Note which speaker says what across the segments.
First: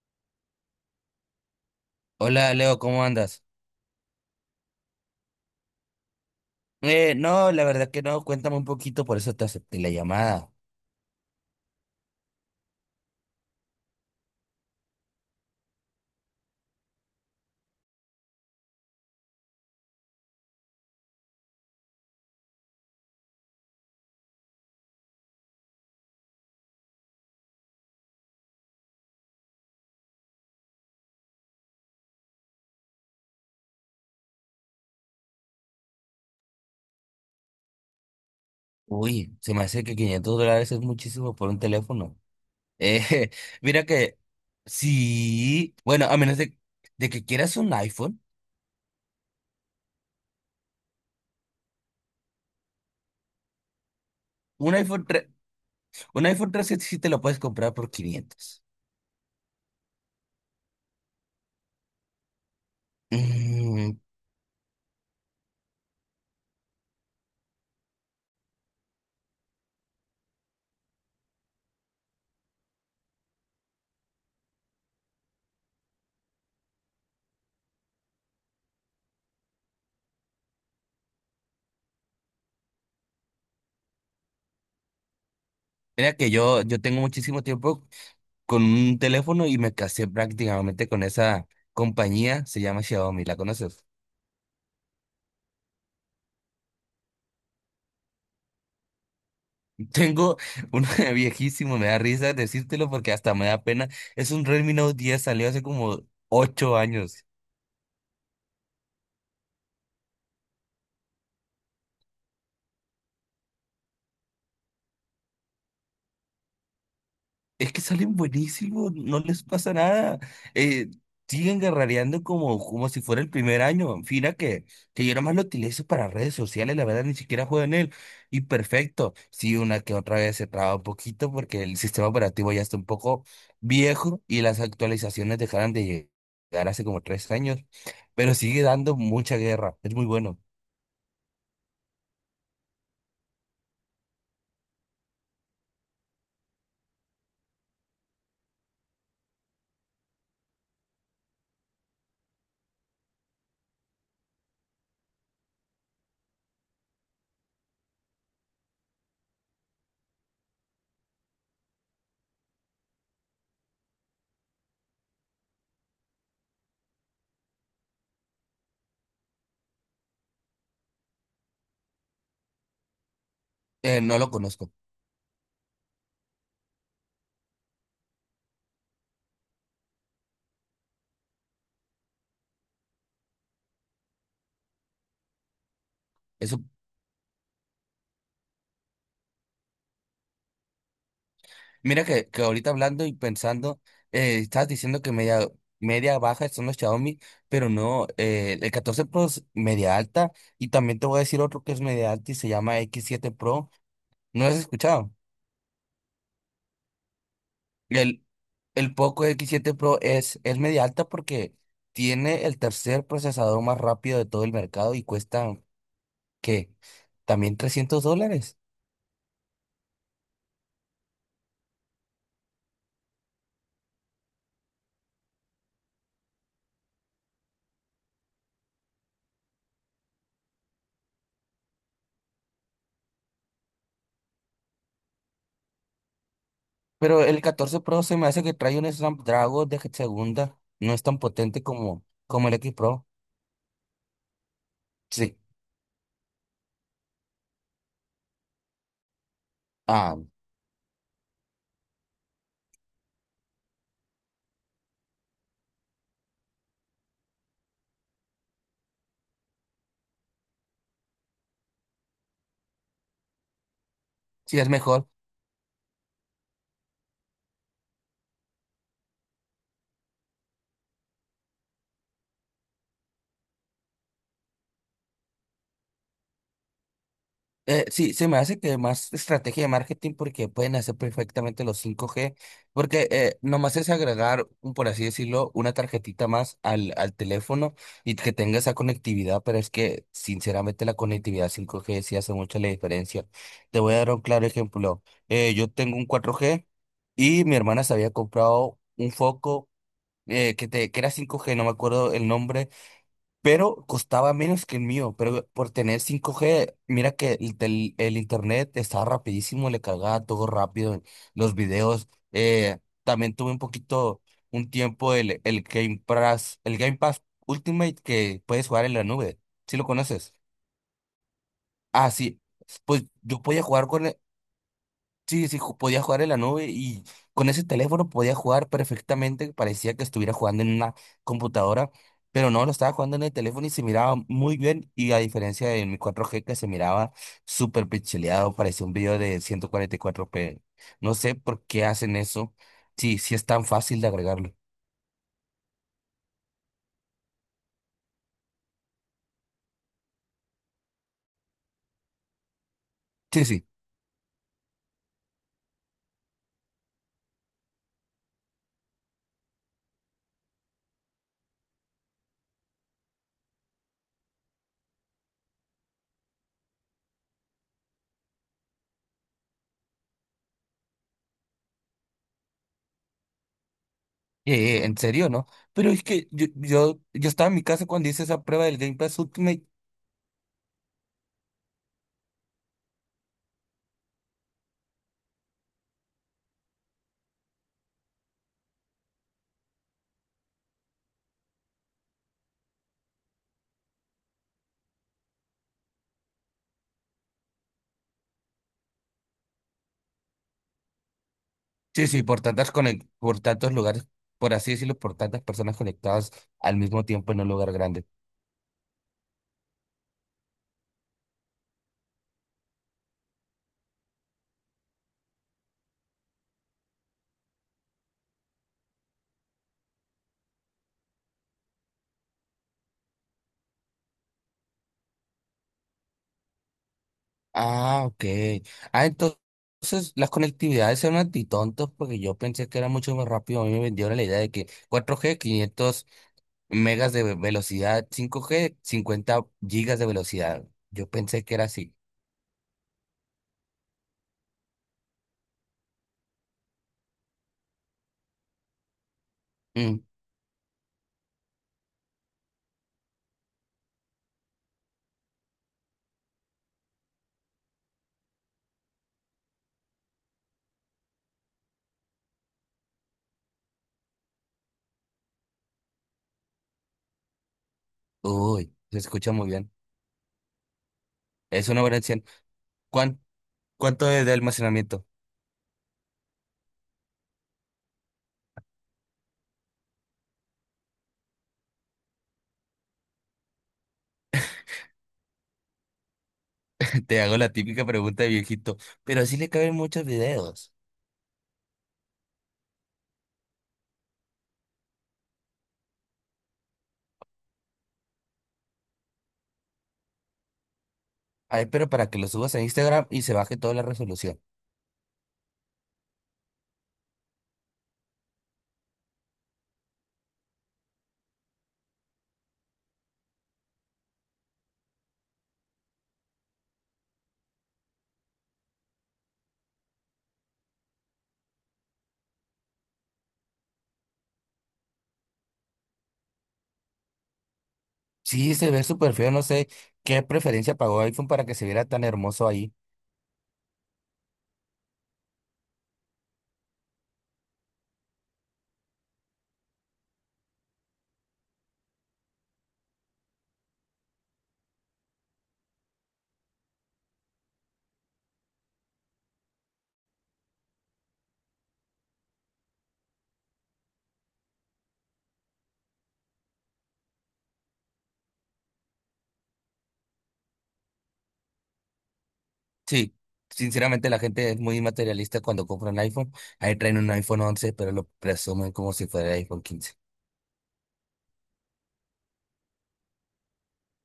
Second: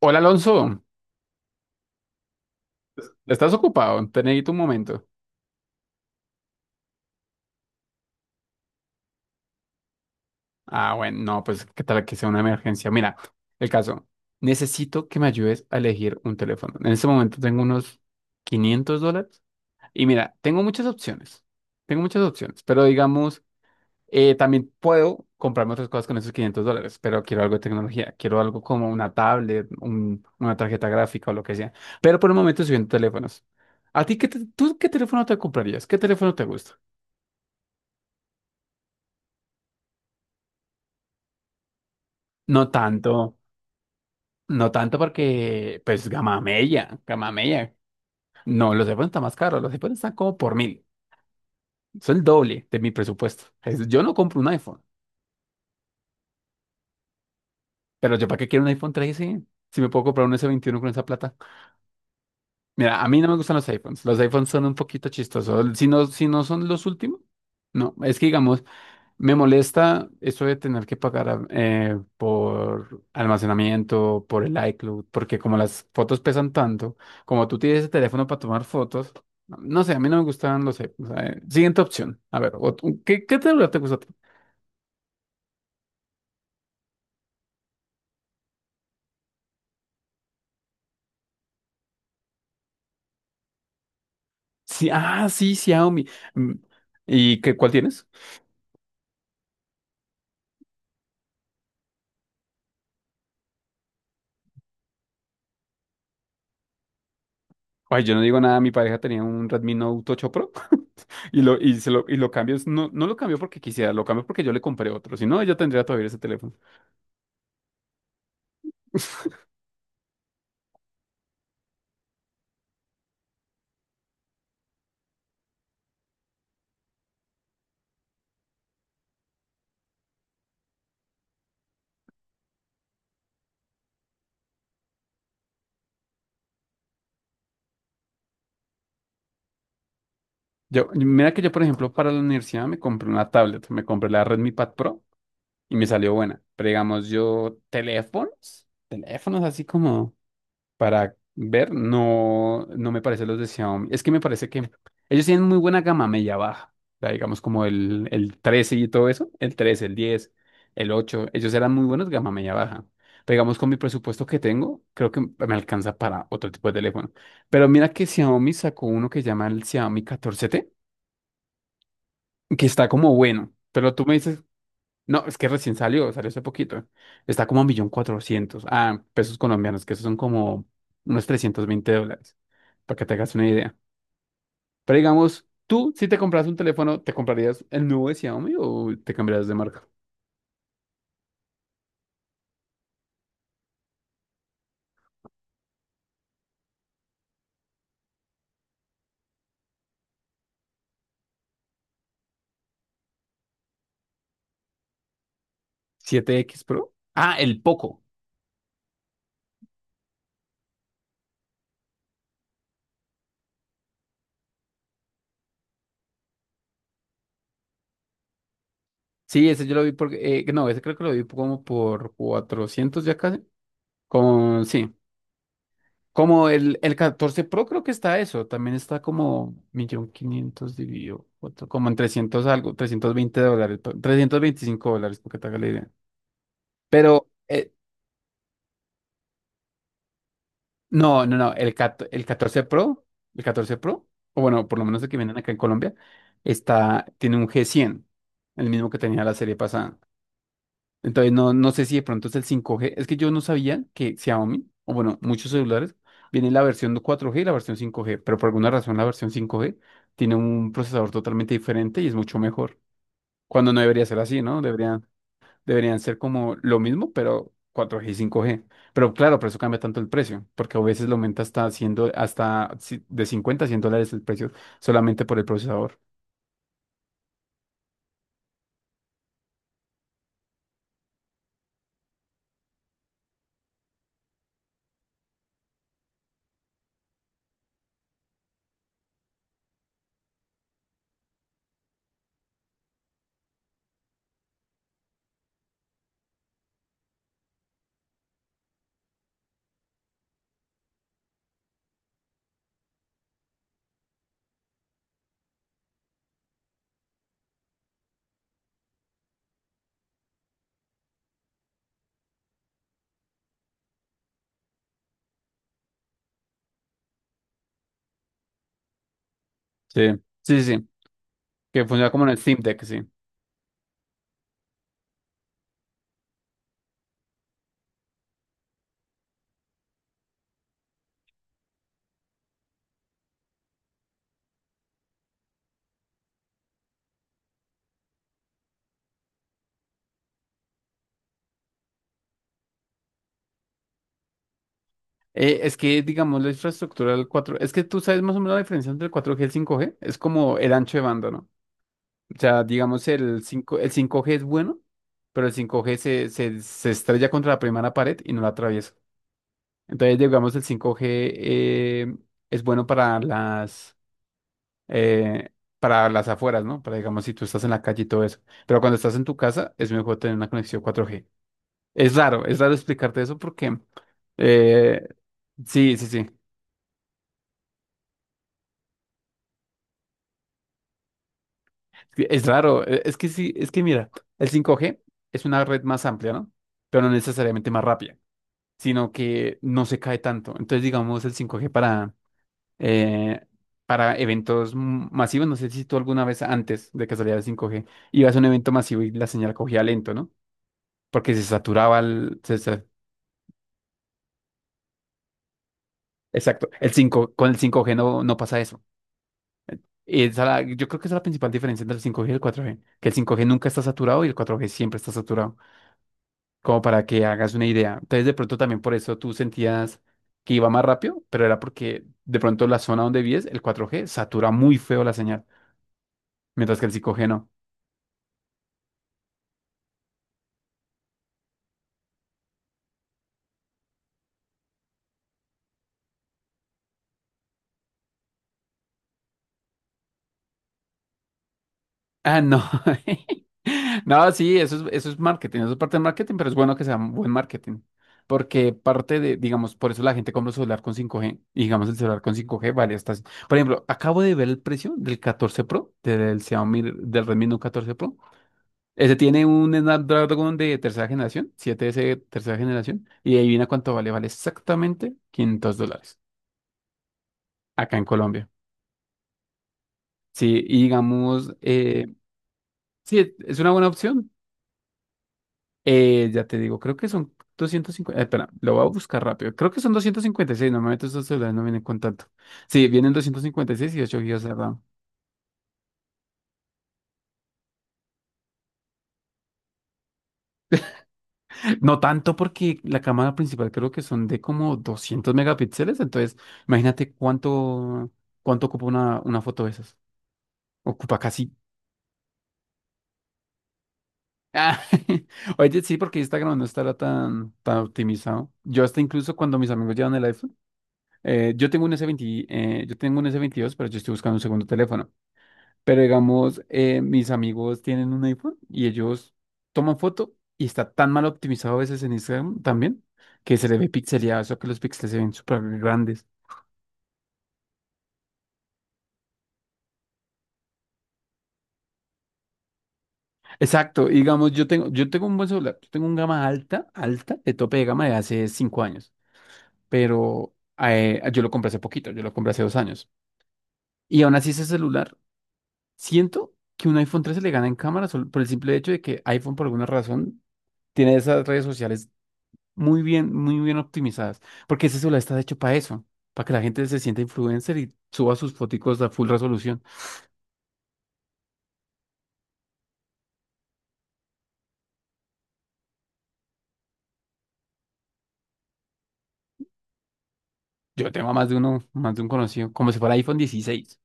Speaker 1: Hola Alonso,
Speaker 2: Hola Leo, ¿cómo andas?
Speaker 1: ¿estás ocupado? Te necesito un momento.
Speaker 2: No, la verdad que no, cuéntame un poquito, por eso te acepté la llamada.
Speaker 1: Ah, bueno, no, pues qué tal que sea una emergencia. Mira, el caso, necesito que me ayudes a elegir un teléfono. En este momento tengo unos 500 dólares y mira, tengo muchas opciones. Tengo muchas opciones, pero digamos, también puedo comprarme otras cosas con esos 500 dólares, pero quiero algo de tecnología, quiero algo como una tablet, una tarjeta gráfica o lo que sea. Pero por el momento estoy viendo teléfonos. ¿A ti qué, tú qué teléfono te comprarías? ¿Qué teléfono te gusta?
Speaker 2: Uy, se me hace que $500 es muchísimo por un teléfono.
Speaker 1: No
Speaker 2: Eh,
Speaker 1: tanto.
Speaker 2: mira que
Speaker 1: No tanto
Speaker 2: sí,
Speaker 1: porque,
Speaker 2: bueno,
Speaker 1: pues,
Speaker 2: a menos
Speaker 1: Gamamella,
Speaker 2: de que quieras
Speaker 1: Gamamella. No, los iPhones están más caros, los iPhones están como por mil. Son el doble de mi presupuesto. Yo no compro un
Speaker 2: un
Speaker 1: iPhone,
Speaker 2: iPhone tres, un iPhone 3 sí te lo puedes comprar por
Speaker 1: pero yo para qué
Speaker 2: 500.
Speaker 1: quiero un iPhone trece si me puedo comprar un s veintiuno con esa plata. Mira, a mí no me gustan los
Speaker 2: Mm,
Speaker 1: iPhones. Los iPhones son un poquito chistosos. Si no, si no son los últimos, no. Es que digamos, me molesta eso de tener que pagar por almacenamiento, por el iCloud, porque como las fotos pesan tanto, como tú tienes el teléfono para tomar fotos, no sé, a mí no me gustan, no sé. O sea, siguiente opción. A ver, ¿qué, qué celular te gusta a ti?
Speaker 2: mira que yo tengo muchísimo tiempo con un teléfono y me casé prácticamente con esa compañía, se llama Xiaomi, ¿la conoces?
Speaker 1: Sí, ah, sí, Xiaomi. Mm, ¿y qué, cuál tienes?
Speaker 2: Tengo uno viejísimo, me da risa decírtelo porque hasta me da pena. Es un Redmi Note 10, salió hace como 8 años.
Speaker 1: Ay, yo no digo nada, mi pareja tenía un Redmi Note 8 Pro y lo, y lo cambió. No, no lo cambió porque quisiera, lo cambió porque yo le compré otro. Si no, ella tendría todavía ese teléfono.
Speaker 2: Es que salen buenísimos, no les pasa nada. Eh, Siguen guerrereando como, como si fuera el primer año. Fina que yo nomás lo utilizo para redes sociales, la verdad ni siquiera juego en él. Y perfecto, sí, una que otra vez se traba un poquito porque el sistema operativo ya está un poco viejo y las actualizaciones dejaron de llegar hace como 3 años. Pero sigue dando mucha guerra, es muy bueno.
Speaker 1: Yo, mira que yo, por ejemplo, para la universidad me compré una tablet, me compré la Redmi Pad Pro y me salió buena. Pero digamos, yo teléfonos, teléfonos así como para ver, no, no me parece los de Xiaomi. Es que me parece que ellos tienen muy buena gama media baja. O sea, digamos como el 13 y todo eso, el trece, el diez, el ocho, ellos eran muy buenos gama media baja. Pero digamos, con mi presupuesto que tengo, creo que me alcanza para otro tipo de teléfono. Pero mira que Xiaomi sacó uno que llama el Xiaomi catorce t, que está como bueno, pero tú me
Speaker 2: No lo
Speaker 1: dices,
Speaker 2: conozco.
Speaker 1: no, es que recién salió, salió hace poquito, está como a un millón cuatrocientos, ah, pesos colombianos, que esos son como unos 320 dólares, para que te hagas una idea. Pero digamos, tú, si te compras un
Speaker 2: Eso,
Speaker 1: teléfono, ¿te comprarías el nuevo de Xiaomi o te cambiarías de marca?
Speaker 2: mira que ahorita hablando y pensando, estabas diciendo que media, media baja son los Xiaomi, pero no, el 14 Pro es media alta y también te voy a decir otro que es media alta y se llama x siete Pro. ¿No lo has escuchado?
Speaker 1: ¿7X Pro? Ah, el Poco.
Speaker 2: El, el Poco x siete Pro es media alta porque tiene el tercer procesador más rápido de todo el mercado y cuesta, ¿qué? También $300.
Speaker 1: Sí, ese yo lo vi porque, no, ese creo que lo vi como por 400 ya casi, con, sí. Como el 14 Pro creo que está eso, también está como 1.500.000 dividido cuatro, como en 300 algo, 320 dólares, 325 dólares, porque te haga la idea.
Speaker 2: Pero
Speaker 1: Pero,
Speaker 2: el catorce Pro se me hace que trae un Snapdragon de segunda, no es tan
Speaker 1: no, no, no,
Speaker 2: potente como, como el X Pro.
Speaker 1: El 14 Pro, o bueno, por lo menos el que vienen
Speaker 2: Sí,
Speaker 1: acá en Colombia, está, tiene un g cien, el mismo que tenía la serie pasada.
Speaker 2: ah,
Speaker 1: Entonces, no, no sé si de pronto es el 5G. Es que yo no sabía que Xiaomi, o bueno, muchos celulares, viene la versión 4G y la versión 5G, pero por alguna razón la versión 5G tiene un procesador totalmente diferente y es mucho mejor. Cuando no debería ser así,
Speaker 2: sí,
Speaker 1: ¿no?
Speaker 2: es
Speaker 1: Deberían,
Speaker 2: mejor.
Speaker 1: deberían ser como lo mismo, pero 4G y 5G. Pero claro, por eso cambia tanto el precio, porque a veces lo aumenta hasta, hasta de $50 a $100 el precio solamente por el procesador.
Speaker 2: Sí, se me hace que más estrategia de marketing porque pueden hacer perfectamente los cinco g porque nomás es agregar, por así decirlo, una tarjetita más al, al teléfono y que tenga esa conectividad, pero es que sinceramente la conectividad cinco g sí hace mucha la diferencia. Te voy a dar un claro ejemplo. Yo tengo un cuatro g y mi hermana se había comprado un foco que era cinco g, no me acuerdo el nombre pero costaba menos que el mío, pero por tener 5G, mira que el internet estaba rapidísimo, le cargaba todo rápido, los videos, también tuve un poquito, un tiempo el Game Pass Ultimate que puedes jugar en la nube, ¿si lo
Speaker 1: Sí,
Speaker 2: conoces?
Speaker 1: sí, sí, sí, que funciona
Speaker 2: Ah,
Speaker 1: como en el
Speaker 2: sí,
Speaker 1: Steam Deck, sí.
Speaker 2: pues yo podía jugar con, sí, sí, podía jugar en la nube y con ese teléfono podía jugar perfectamente. Parecía que estuviera jugando en una computadora, pero no, lo estaba jugando en el teléfono y se miraba muy bien. Y a diferencia de mi 4G que se miraba súper pixeleado, parecía un video de 144p. No sé por qué hacen eso. Sí, sí es tan fácil de agregarlo.
Speaker 1: Es que, digamos, la infraestructura del cuatro, es que tú sabes más o menos la diferencia entre el cuatro g y el cinco g es como el ancho de banda, ¿no? O sea, digamos,
Speaker 2: Sí, sí.
Speaker 1: el cinco g es bueno, pero el 5 g se estrella contra la primera pared y no la atraviesa. Entonces, digamos, el cinco g eh, es bueno eh, para las afueras, ¿no? Para, digamos, si tú estás en la calle y todo eso. Pero cuando estás en tu casa, es mejor tener una conexión cuatro g. Es raro explicarte eso porque...
Speaker 2: ¿En
Speaker 1: eh,
Speaker 2: serio, no? Pero
Speaker 1: sí,
Speaker 2: es
Speaker 1: sí, sí.
Speaker 2: que yo estaba en mi casa cuando hice esa prueba del Game Pass Ultimate.
Speaker 1: que Es raro, es que sí, es que mira, el 5G es una red más amplia, ¿no? Pero no necesariamente más rápida, sino que no se cae tanto. Entonces, digamos, el 5G eh, para eventos masivos, no sé si tú alguna vez antes de que saliera el 5G ibas a un evento masivo y la señal cogía lento, ¿no? Porque se saturaba
Speaker 2: Sí, sí,
Speaker 1: el... se sa-
Speaker 2: por tantos lugares, por así decirlo, por tantas personas conectadas
Speaker 1: exacto,
Speaker 2: al
Speaker 1: el
Speaker 2: mismo tiempo
Speaker 1: 5,
Speaker 2: en un
Speaker 1: con el
Speaker 2: lugar
Speaker 1: 5G
Speaker 2: grande.
Speaker 1: no, no pasa eso. Esa yo creo que esa es la principal diferencia entre el 5G y el 4G, que el 5G nunca está saturado y el 4G siempre está saturado, como para que hagas una idea. Entonces, de pronto también por eso tú sentías que iba más rápido, pero era porque de pronto la zona donde vives, el 4G satura muy feo la señal, mientras que el 5G no.
Speaker 2: Ah, ok. Ah, entonces las conectividades son antitontos porque yo pensé que era mucho más rápido. A mí me vendieron la idea de que cuatro g 500 megas velocidad, cinco g 50 gigas de velocidad. Yo pensé que era así.
Speaker 1: Ah, no. No, sí, eso es marketing, eso es parte de marketing, pero es bueno que sea un buen marketing. Porque parte de, digamos, por
Speaker 2: Mm.
Speaker 1: eso la gente compra un celular con 5G, y digamos el celular con 5G vale hasta... Por ejemplo, acabo de ver el precio del 14 Pro, del Xiaomi, del Redmi Note 14 Pro. Ese tiene un Snapdragon de tercera generación, 7S de tercera generación, y adivina cuánto vale, vale exactamente 500 dólares acá en Colombia.
Speaker 2: Uy, se escucha muy bien.
Speaker 1: Sí, y digamos,
Speaker 2: Es una buena opción.
Speaker 1: sí,
Speaker 2: ¿Cuán-
Speaker 1: es una buena
Speaker 2: ¿Cuánto es
Speaker 1: opción.
Speaker 2: de almacenamiento?
Speaker 1: Ya te digo, creo que son 250, espera, lo voy a buscar rápido. Creo que son 256. Normalmente estos celulares no vienen con tanto. Sí, vienen doscientos cincuenta y seis y ocho gigas de RAM.
Speaker 2: Te hago la típica pregunta de viejito, pero así le caben muchos videos.
Speaker 1: No tanto porque la cámara principal creo que son de como 200 megapíxeles, entonces imagínate cuánto, cuánto ocupa una foto de esas. Ocupa casi.
Speaker 2: Ay, pero para que lo subas a Instagram y se baje toda la resolución.
Speaker 1: Ah, oye, sí, porque Instagram no estará tan, tan optimizado. Yo hasta incluso cuando mis amigos llevan el iPhone, yo tengo un S20, yo tengo un s veintidós, pero yo estoy buscando un segundo teléfono. Pero digamos, mis amigos tienen un iPhone y ellos toman foto y está tan mal optimizado a veces en Instagram también, que se le ve pixeleado, eso que los píxeles se ven súper grandes.
Speaker 2: Sí, se ve súper feo, no sé qué preferencia pagó iPhone para que se viera tan hermoso ahí.
Speaker 1: Exacto, y digamos, yo tengo un buen celular, yo tengo un gama alta, alta, de tope de gama de hace cinco años. Pero yo lo compré hace poquito, yo lo compré hace dos años. Y aún así ese celular, siento que un iPhone trece le gana en cámara solo por el simple hecho de que iPhone por alguna razón tiene esas redes sociales muy bien optimizadas, porque ese celular está hecho para eso, para que la gente se sienta influencer y suba sus foticos a full resolución.
Speaker 2: Sí, sinceramente la gente es muy materialista cuando compra un iPhone. Ahí traen un iPhone once, pero lo presumen como si fuera iPhone quince.
Speaker 1: Yo tengo a más de uno, más de un conocido, como si fuera iPhone dieciséis.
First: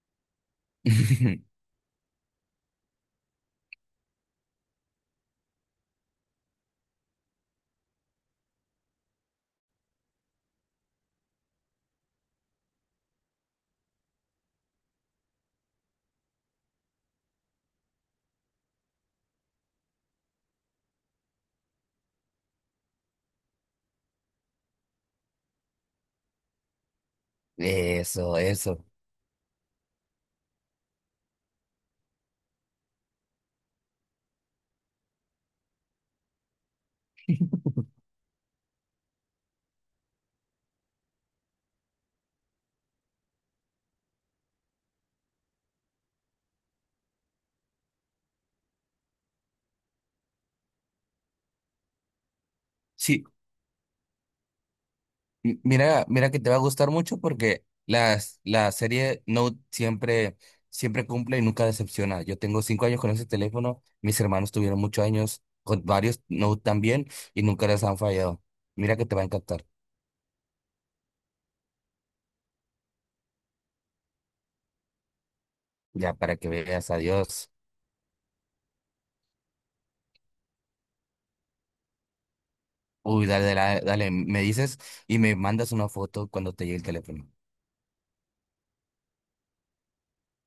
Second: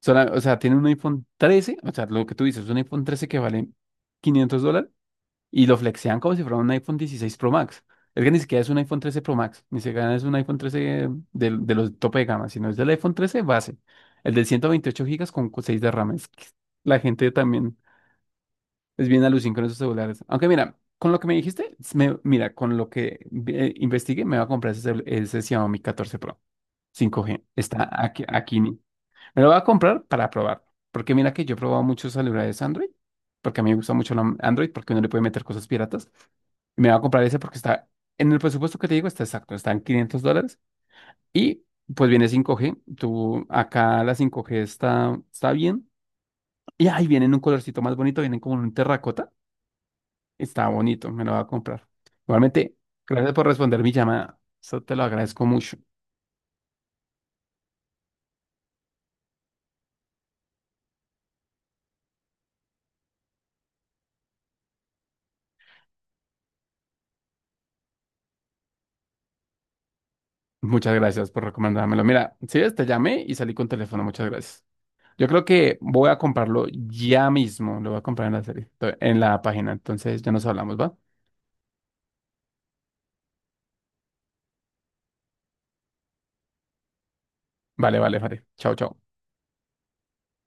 Speaker 1: O sea, tiene un iPhone trece, o sea, lo que tú dices, un iPhone trece que vale 500 dólares y lo flexean como si fuera un iPhone 16 Pro Max. Es que ni siquiera es un iPhone 13 Pro Max, ni siquiera es un iPhone 13 los tope de gama, sino es del iPhone 13 base, el del 128 gigas con 6 de RAM. Es que la gente también es bien alucin con esos celulares. Aunque mira, con lo que me dijiste, mira, con lo que investigué, me va a comprar ese, ese Xiaomi 14 Pro 5G. Está aquí,
Speaker 2: Eso,
Speaker 1: aquí.
Speaker 2: eso.
Speaker 1: Me lo voy a comprar para probar. Porque mira que yo he probado muchos celulares Android. Porque a mí me gusta mucho la Android porque uno le puede meter cosas piratas. Y me voy a comprar ese porque está en el presupuesto que te digo, está exacto. Está en 500 dólares. Y pues viene cinco g. Tú, acá la cinco g está, está bien. Y ahí viene en un colorcito más bonito. Vienen como en un terracota. Está bonito. Me lo voy a comprar. Igualmente,
Speaker 2: Sí,
Speaker 1: gracias por responder mi llamada. Eso te lo agradezco
Speaker 2: M-
Speaker 1: mucho.
Speaker 2: mira, mira que te va a gustar mucho porque las, la serie Note siempre, siempre cumple y nunca decepciona. Yo tengo 5 años con ese teléfono, mis hermanos tuvieron muchos años con varios Note también y nunca les han fallado. Mira que te va a encantar.
Speaker 1: Muchas gracias por recomendármelo. Mira, si ves, te llamé y salí con teléfono. Muchas gracias. Yo creo que voy
Speaker 2: Ya
Speaker 1: a
Speaker 2: para que
Speaker 1: comprarlo
Speaker 2: veas,
Speaker 1: ya
Speaker 2: adiós.
Speaker 1: mismo. Lo voy a comprar en la serie, en la página. Entonces ya nos hablamos, ¿va?
Speaker 2: Uy, dale, dale, dale, me dices y me mandas una foto cuando te llegue el teléfono.
Speaker 1: Vale, vale, vale. Chao, chao.